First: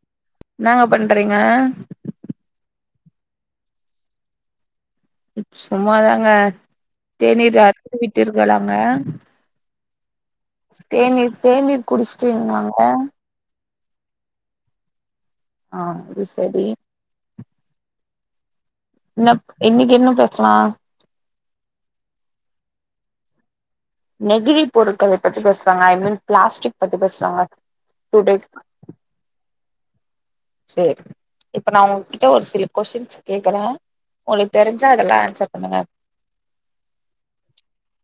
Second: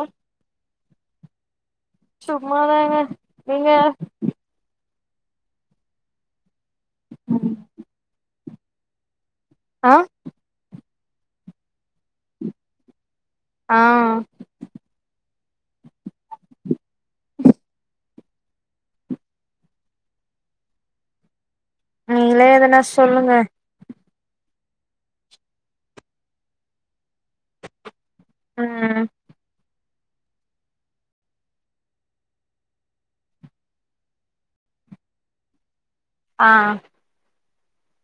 அ ன்னாங்க பண்றீங்க சும்மாதாங்க நீங்க சும்மாதாங்க தேநீர் அறுந்தி விட்டீர்கலாங்க ஆஹ் தேநீர் தேநீர் குடிச்சீட்டிங்கலாங்க ஆஹ ஆ அது செரி ன்னாப் இன்னிக்கு என்ன பேசலா நீங்களே எதனா சொல்லுங்க நெகிழி பொருட்களல பத்தி பேசுளாங்க ஐ மீன் பிளாஸ்டிக் பத்தி பேசுளாங்க டூ டே ம் செரி இப்ப நா உங்கிட்ட ஒரு சில கொஸ்டின்ஸ் கேக்குறே உங்குளுக்கு தெரிஞ்சா அதெல்லா ஆன்சர் பண்ணுங்க ஆஹ்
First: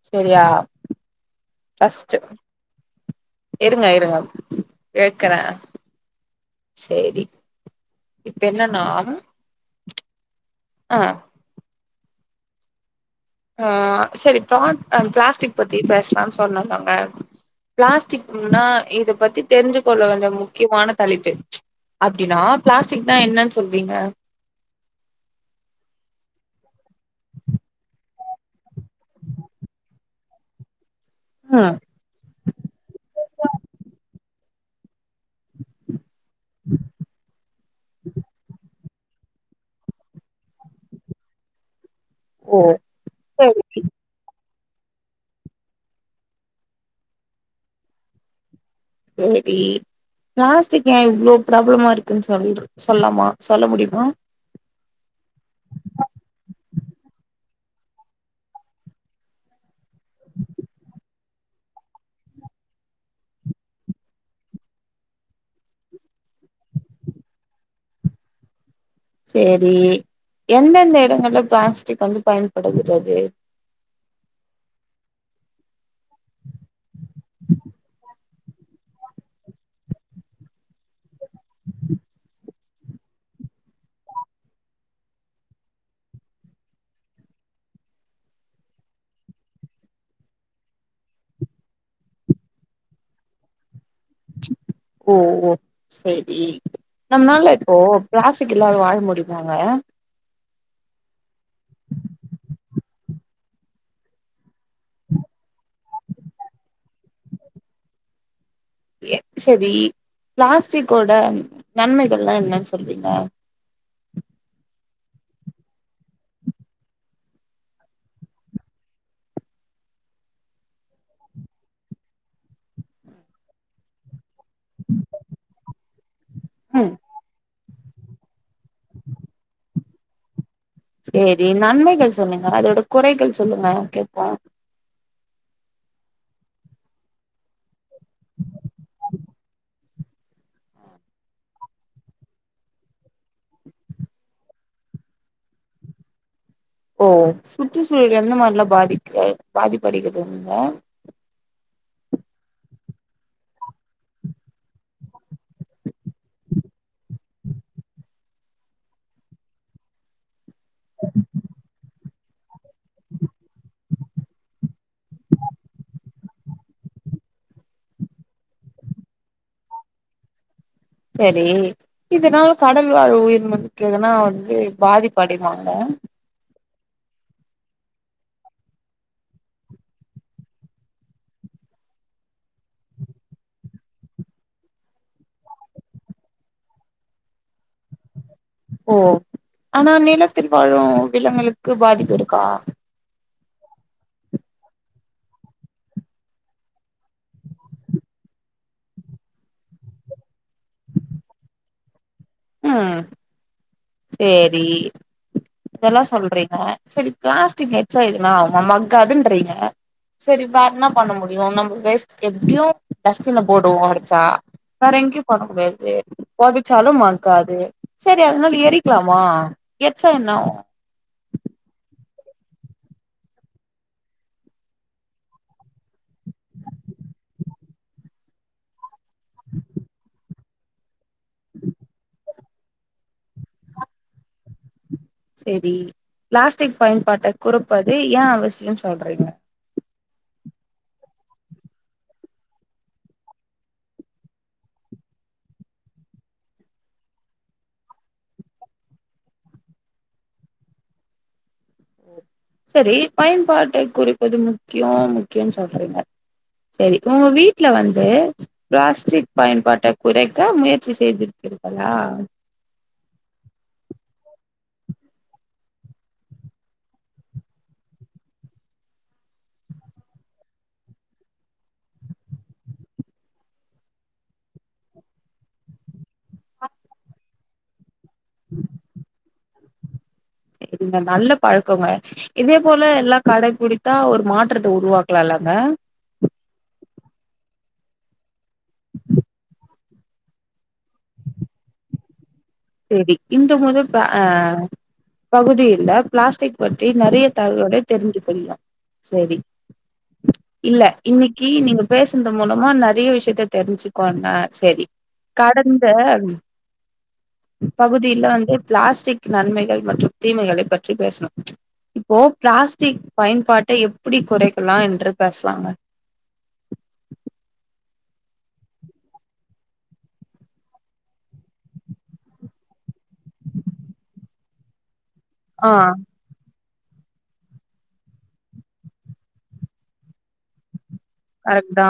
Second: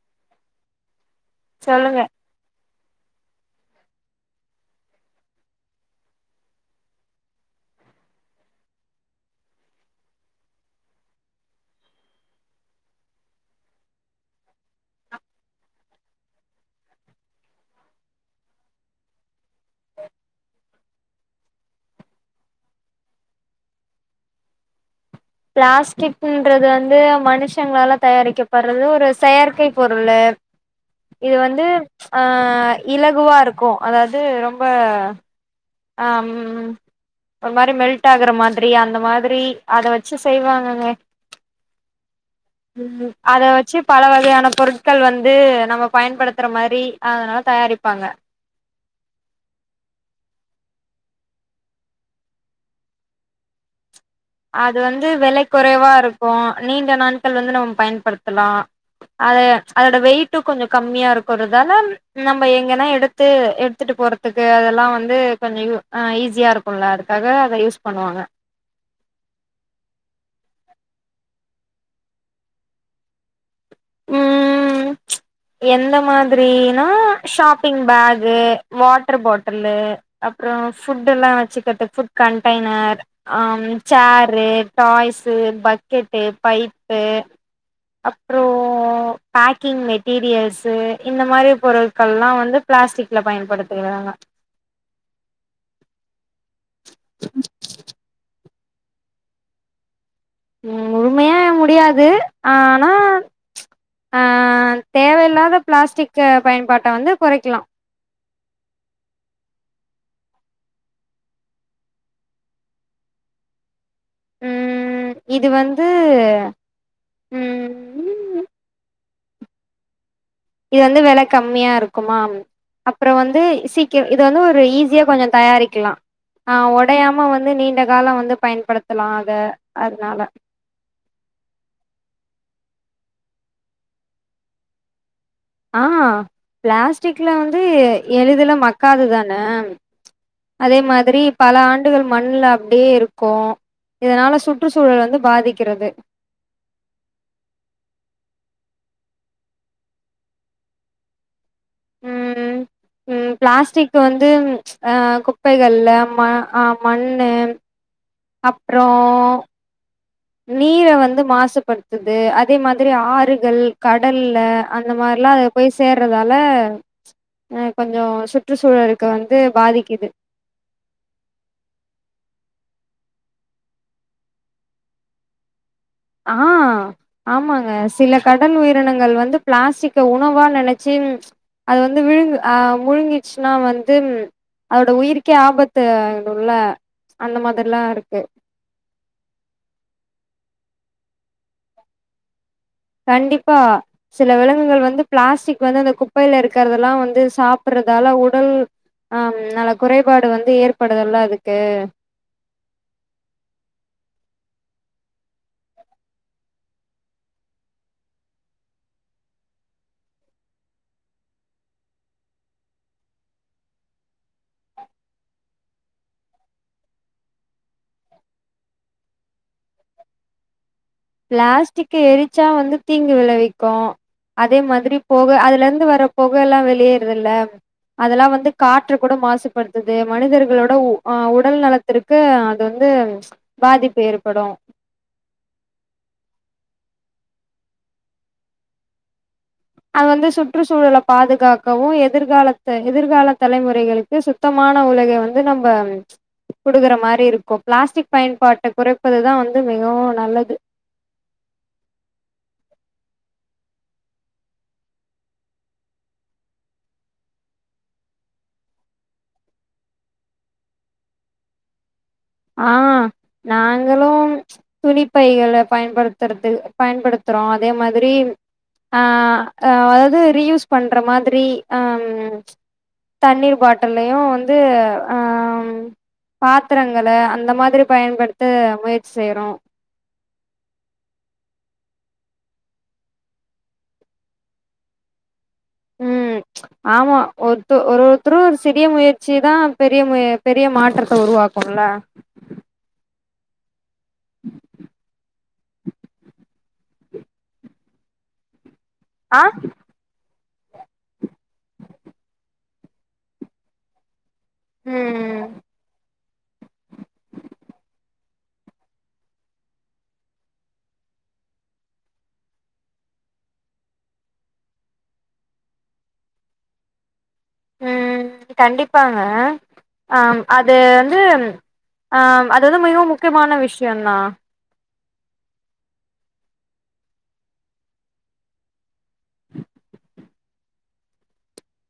செரியா சொல்லுங்க ஃபஸ்ட்டு இருங்க இருங்க கேக்கற செரி இப்ப என்னன்னா ஆஹ் ஆஹ செரி பிளா அஹ் பிளாஸ்டிக் பத்தி பேசுலான்னு சொன்ன இல்லங்க பிளாஸ்டிக்னா இத பத்தி தெரிஞ்சு கொள்ள வேண்டிய முக்கியமான தலைப்பு அப்டின்னா பிளாஸ்டிக்னா என்னன் சொல்வீங்க பிளாஸ்டிக்ன்றது வந்து மனுஷங்களால தயாரிக்கப்படுறது ஒரு செயற்கை பொருளு இது வந்து ம் ஆஹ் இலகுவா இருக்கு அதாவது ரொம்ப ஹாம் ஒரு மாரி மெல்ட் ஆகுற மாதிரி அந்த மாதிரி அத வெச்சு செய்வாங்கங்க ஓ ம் அத சரி வச்சு பல வகையான பொருட்கள் வந்து நம்ம பயன்படுத்துற மாரி அதனால தயாரிப்பாங்க சேரி பிளாஸ்டிக் ஏன் இவ்ளோ ப்பிராப்ளமா இருக்குன்னு சொல் சொல்லாமா சொல்ல முடியுமா அது வந்து வெலை குறைவா இருக்கு நீண்ட நாட்கள் வந்து நம்ம பயன்படுத்தலா அத அதோட வெயிட்டும் கொஞ்சம் கம்மியா இருக்குறதால நம்ம எங்கன்னா எடுத் து எடுத்துட்டு போறதுக்கு அதெல்லா வந்து கொஞ்சம் யூ அஹ் ஈஸியா இருக்குல்ல அதுக்காக அத யூஸ் பண்ணுவாங்க சேரி எந்தெந்த எடங்கள்ல பிளாஸ்டிக் வந்து பயன்படுகிறது உம் ச் எந்த மாதிரினா ஷாப்பிங் பேக் அது வாட்டர் பாட்டுலு அப்புறோ ஃபுட் எல்லா வச்சுக்கிறதுக் ஃபுட் கண்ட்டைய்னர் ஹம் சேரு டாய்சு பக்கெட்டு பைப்பு அப்புறோ பேக்கிங் மெட் டீரியல்ஸ்சு இந்த மாரி பொருட்கள்லா வந்து பிளாஸ்டிக்ல பயன்படுத்துகிறாங்க ஓஓ செரி நம்மளால இப்போ பிளாஸ் டிக்கில்லாது வாழ முடிம்மாங்க முழுமையா முடியாது ஆனா ஹ் தேவயில்லாத பிளாஸ்டிக்கு பயன்பாட்ட வந்து கொறைக்கலா எ செரி பிளாஸ்டிக்கோட நன்மைகள்ல்லா என்னன் சொல்வீங்க? ம் இது வந்து ம் ம் இது வந்து வெல கம்மியா இருக்குமா அப்றோ வந்து சீ க்க இது வந்து ஒரு ஈஸியா கொஞ்சோ தயாரிக்கலா அ ஒடையாம வந்து நீண்ட காலோ வந்து பயன்படுத்த லா அத அதுனால சேரி நன்மைகள் சொன்னீங்க அதோட குறைகள் சொல்லுங்க கேட்போ ஆ பிளாஸ்டிக்ல வந்து எளிதுல மக்காது தான அதே மாதிரி பல ஆண்டுகள் மண்ல அப்டியே இருக்கு இதனால சுற்று சூழல் வந்து பாதிக்கறது ஓ சுற்றுச்சூழல் எந்த மாதிரிலா பாதிக்க பாதிப்படைகுதுங்க ம். ம் பிளாஸ்டிக் வந்து அ குப்பைகள்ல ம ஆ மண்ணு அப்றம் நீர வந்து மாசுபடுத்துது அதே மாதிரி ஆறுகள் கடல்ல அந்த மாரிலா அது போய் சேர்றதால அ கொஞ்ச சுற்றுச்சூழலுக்கு வந்து பாதிக்குது சரி இதுனால் கடல் வாழ் உயிர்க்கு எதுனா வந்து பாதிப்படையுமாங்க ஆ ஆமாங்க சில கடல் உயிரினங்கள் வந்து பிளாஸ்டிக்க உணவா நெனச்சு அது வந்து விழுங்க அ முழுங்கிச்சுன்னா வந்து அதோட உயிருக்கே ஆபத்து ஆயிடோல அந்த மாதிரிலா இருக்கு ஓ ஆனா நிலத்தில் வாழும் விலங்களுக்கு பாதிப்பு இருக்கா கண்டிப்பா. சில விலங்குகள் வந்து பிளாஸ்டிக் வந்து அந்த குப்பைல இருக்குறதல்லாம் வந்து சாப்பறதால உடல் அ அனால குறைபாடு வந்து ஏற்படுதுல அதுக்கு ம் சேரி இதெல்லாம் சொல்றீங்க சரி பிளாஸ்டிக் எரிச்சா எதுனா ஆகுமா மக்காதுன்றீங்க சரி வேர் என்ன பண்ண முடியு நம்ம வேஸ்ட்க்கு எப்டியும் டஸ்ட்பின்ல போடுவோ அடச்சா வேற எங்கயும் போட முடியாது பொதச்சாலும் மக்காது செரி அதனால எரிக்குலாமா எர்ச்சா என்னாவோ பிளாஸ்டிக்க எரிச்சா வந்து தீங்கு விளைவிக்கும் அதே மாதிரி புக அதுல இருந்து வர புகல்லாம் வெளியேறுதுல்ல அதெல்லா வந்து காற்று கூட மாசுபடுத்துது மனிதர்களோட உடல் நலத்திற்கு அது வந்து பாதிப்பு ஏற்படும் செரி பிளாஸ்டிக் பயன்பாட்ட குறப்பது ஏ அவசியோ சொல்றீங்க அது வந்து சுற்றுச்சூழல பாதுகாக்கவு எதிர்காலத்த எதிர்கால தலைமுறைகளுக்கு சு சுத்தமான உலக வந்து நம்ம குடுக்கற மாரி இருக்கும் பிளாஸ்டிக் பயன்பாட்ட குறைப்பதுதா வந்து மிகவும் நல்லது சரி பயன்பாட்டை குறைப்பது முக்கியம் முக்கியம்னு சொல்றீங்க சரி உங்க வீட்ல வந்து பிளாஸ்டிக் பயன்பாட்ட குறைக்க முயற்சி செய்திருக்கீர்களா ஆ நாங்களும் துணிப்பைகள பயன்படுத்துறது பயன்படுத்துறோம் அதே மாதிரி அ அதாவ்து ரீயூஸ் பண்ற மாதிரி அம் தண்ணீர் பாட்டில்லையு வந்து அ பாத்திரங் கள அந்த மாதிரி பயன்படுத்த முயற்சி செய்றோ செரிங்க நல்ல பழக்கோங்க இதே போல எல்லாம் கடைபிடித்தா ஒரு மாற்றத்த உருவாக்கலா இல்லாங்க ம் ஆமா ஒருத்த ஒரு ஒருத்தரும் ஒரு சிறிய முயற்சி தா பெரிய பெரிய மாற்றத்த உருவாக்கும் சொல்றா செரி இந்த முத ப அ பகுதியில பிளாஸ்டிக் பற்றி நெறைய தகவலை தெரிந்து கொள்ளலாம் செரி ஆ இல்ல இன்னைக்கி நீங்க பேசனது மூலமா நறைய விஷயத்த தெரிஞ்சுக்குவாங்க செரி ம் கடந்த பகுதில வந்து பிளாஸ்டிக் நன்மைகள் மற்றும் தீமைகளை பற்றி பேஸ்னோ இப்போ பிளாஸ்டிக் பயன்பாட்டை எப்டி குறைக்கலா என்று பேஸ்லாங்க ம் கண்டிப்பாங்க ஆம் அது வந்து ஆம் அது வந்து மிகவும் முக்கியமான விஷ்யந்தா ஆ கரெக்ட் தா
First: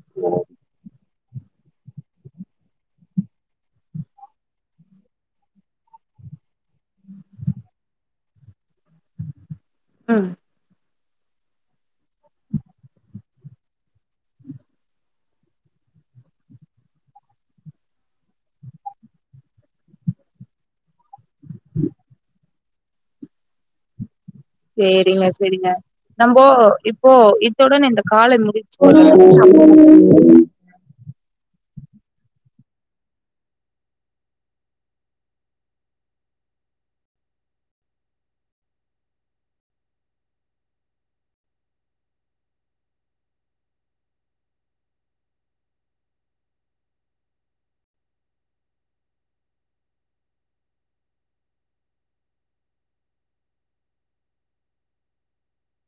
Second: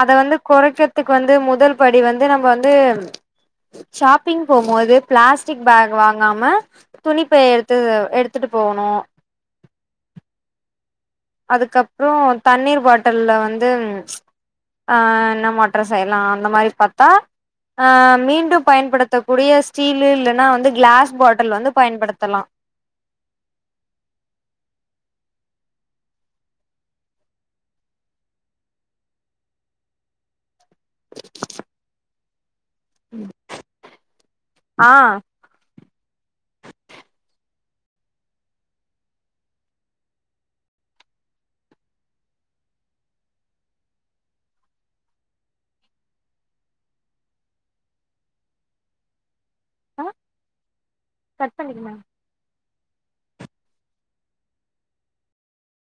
அத வந்து குறைக்கர்த்துக் வந்து முதல் படி வந்து நம்ம வந்து ஷாப்பிங் போம்போது பிளாஸ்டிக் பேக் வாங்காம துணிப்பை எடுத்து எடுத்துட்டு போகணு ம் அதுக்கப்றோ தண்ணீர் பாட்டல்ல வந்து ஆ என்ன மாற்றோ செய்யலா அந்த மாரி பாத்தா ஆ மீண்டு பயன்படுத்தக்கூடிய ஸ்டீலு இல்லனா வந்து கிளாஸ் பாட்டல் வந்து பயன்படுத்தலா சேரிங்க செரிங்க நம்போ இப்போ இத்துடன் இந்த கால முடிச்சு [inaudible] ஆ ஆ கட் பண்ணிக்கங்க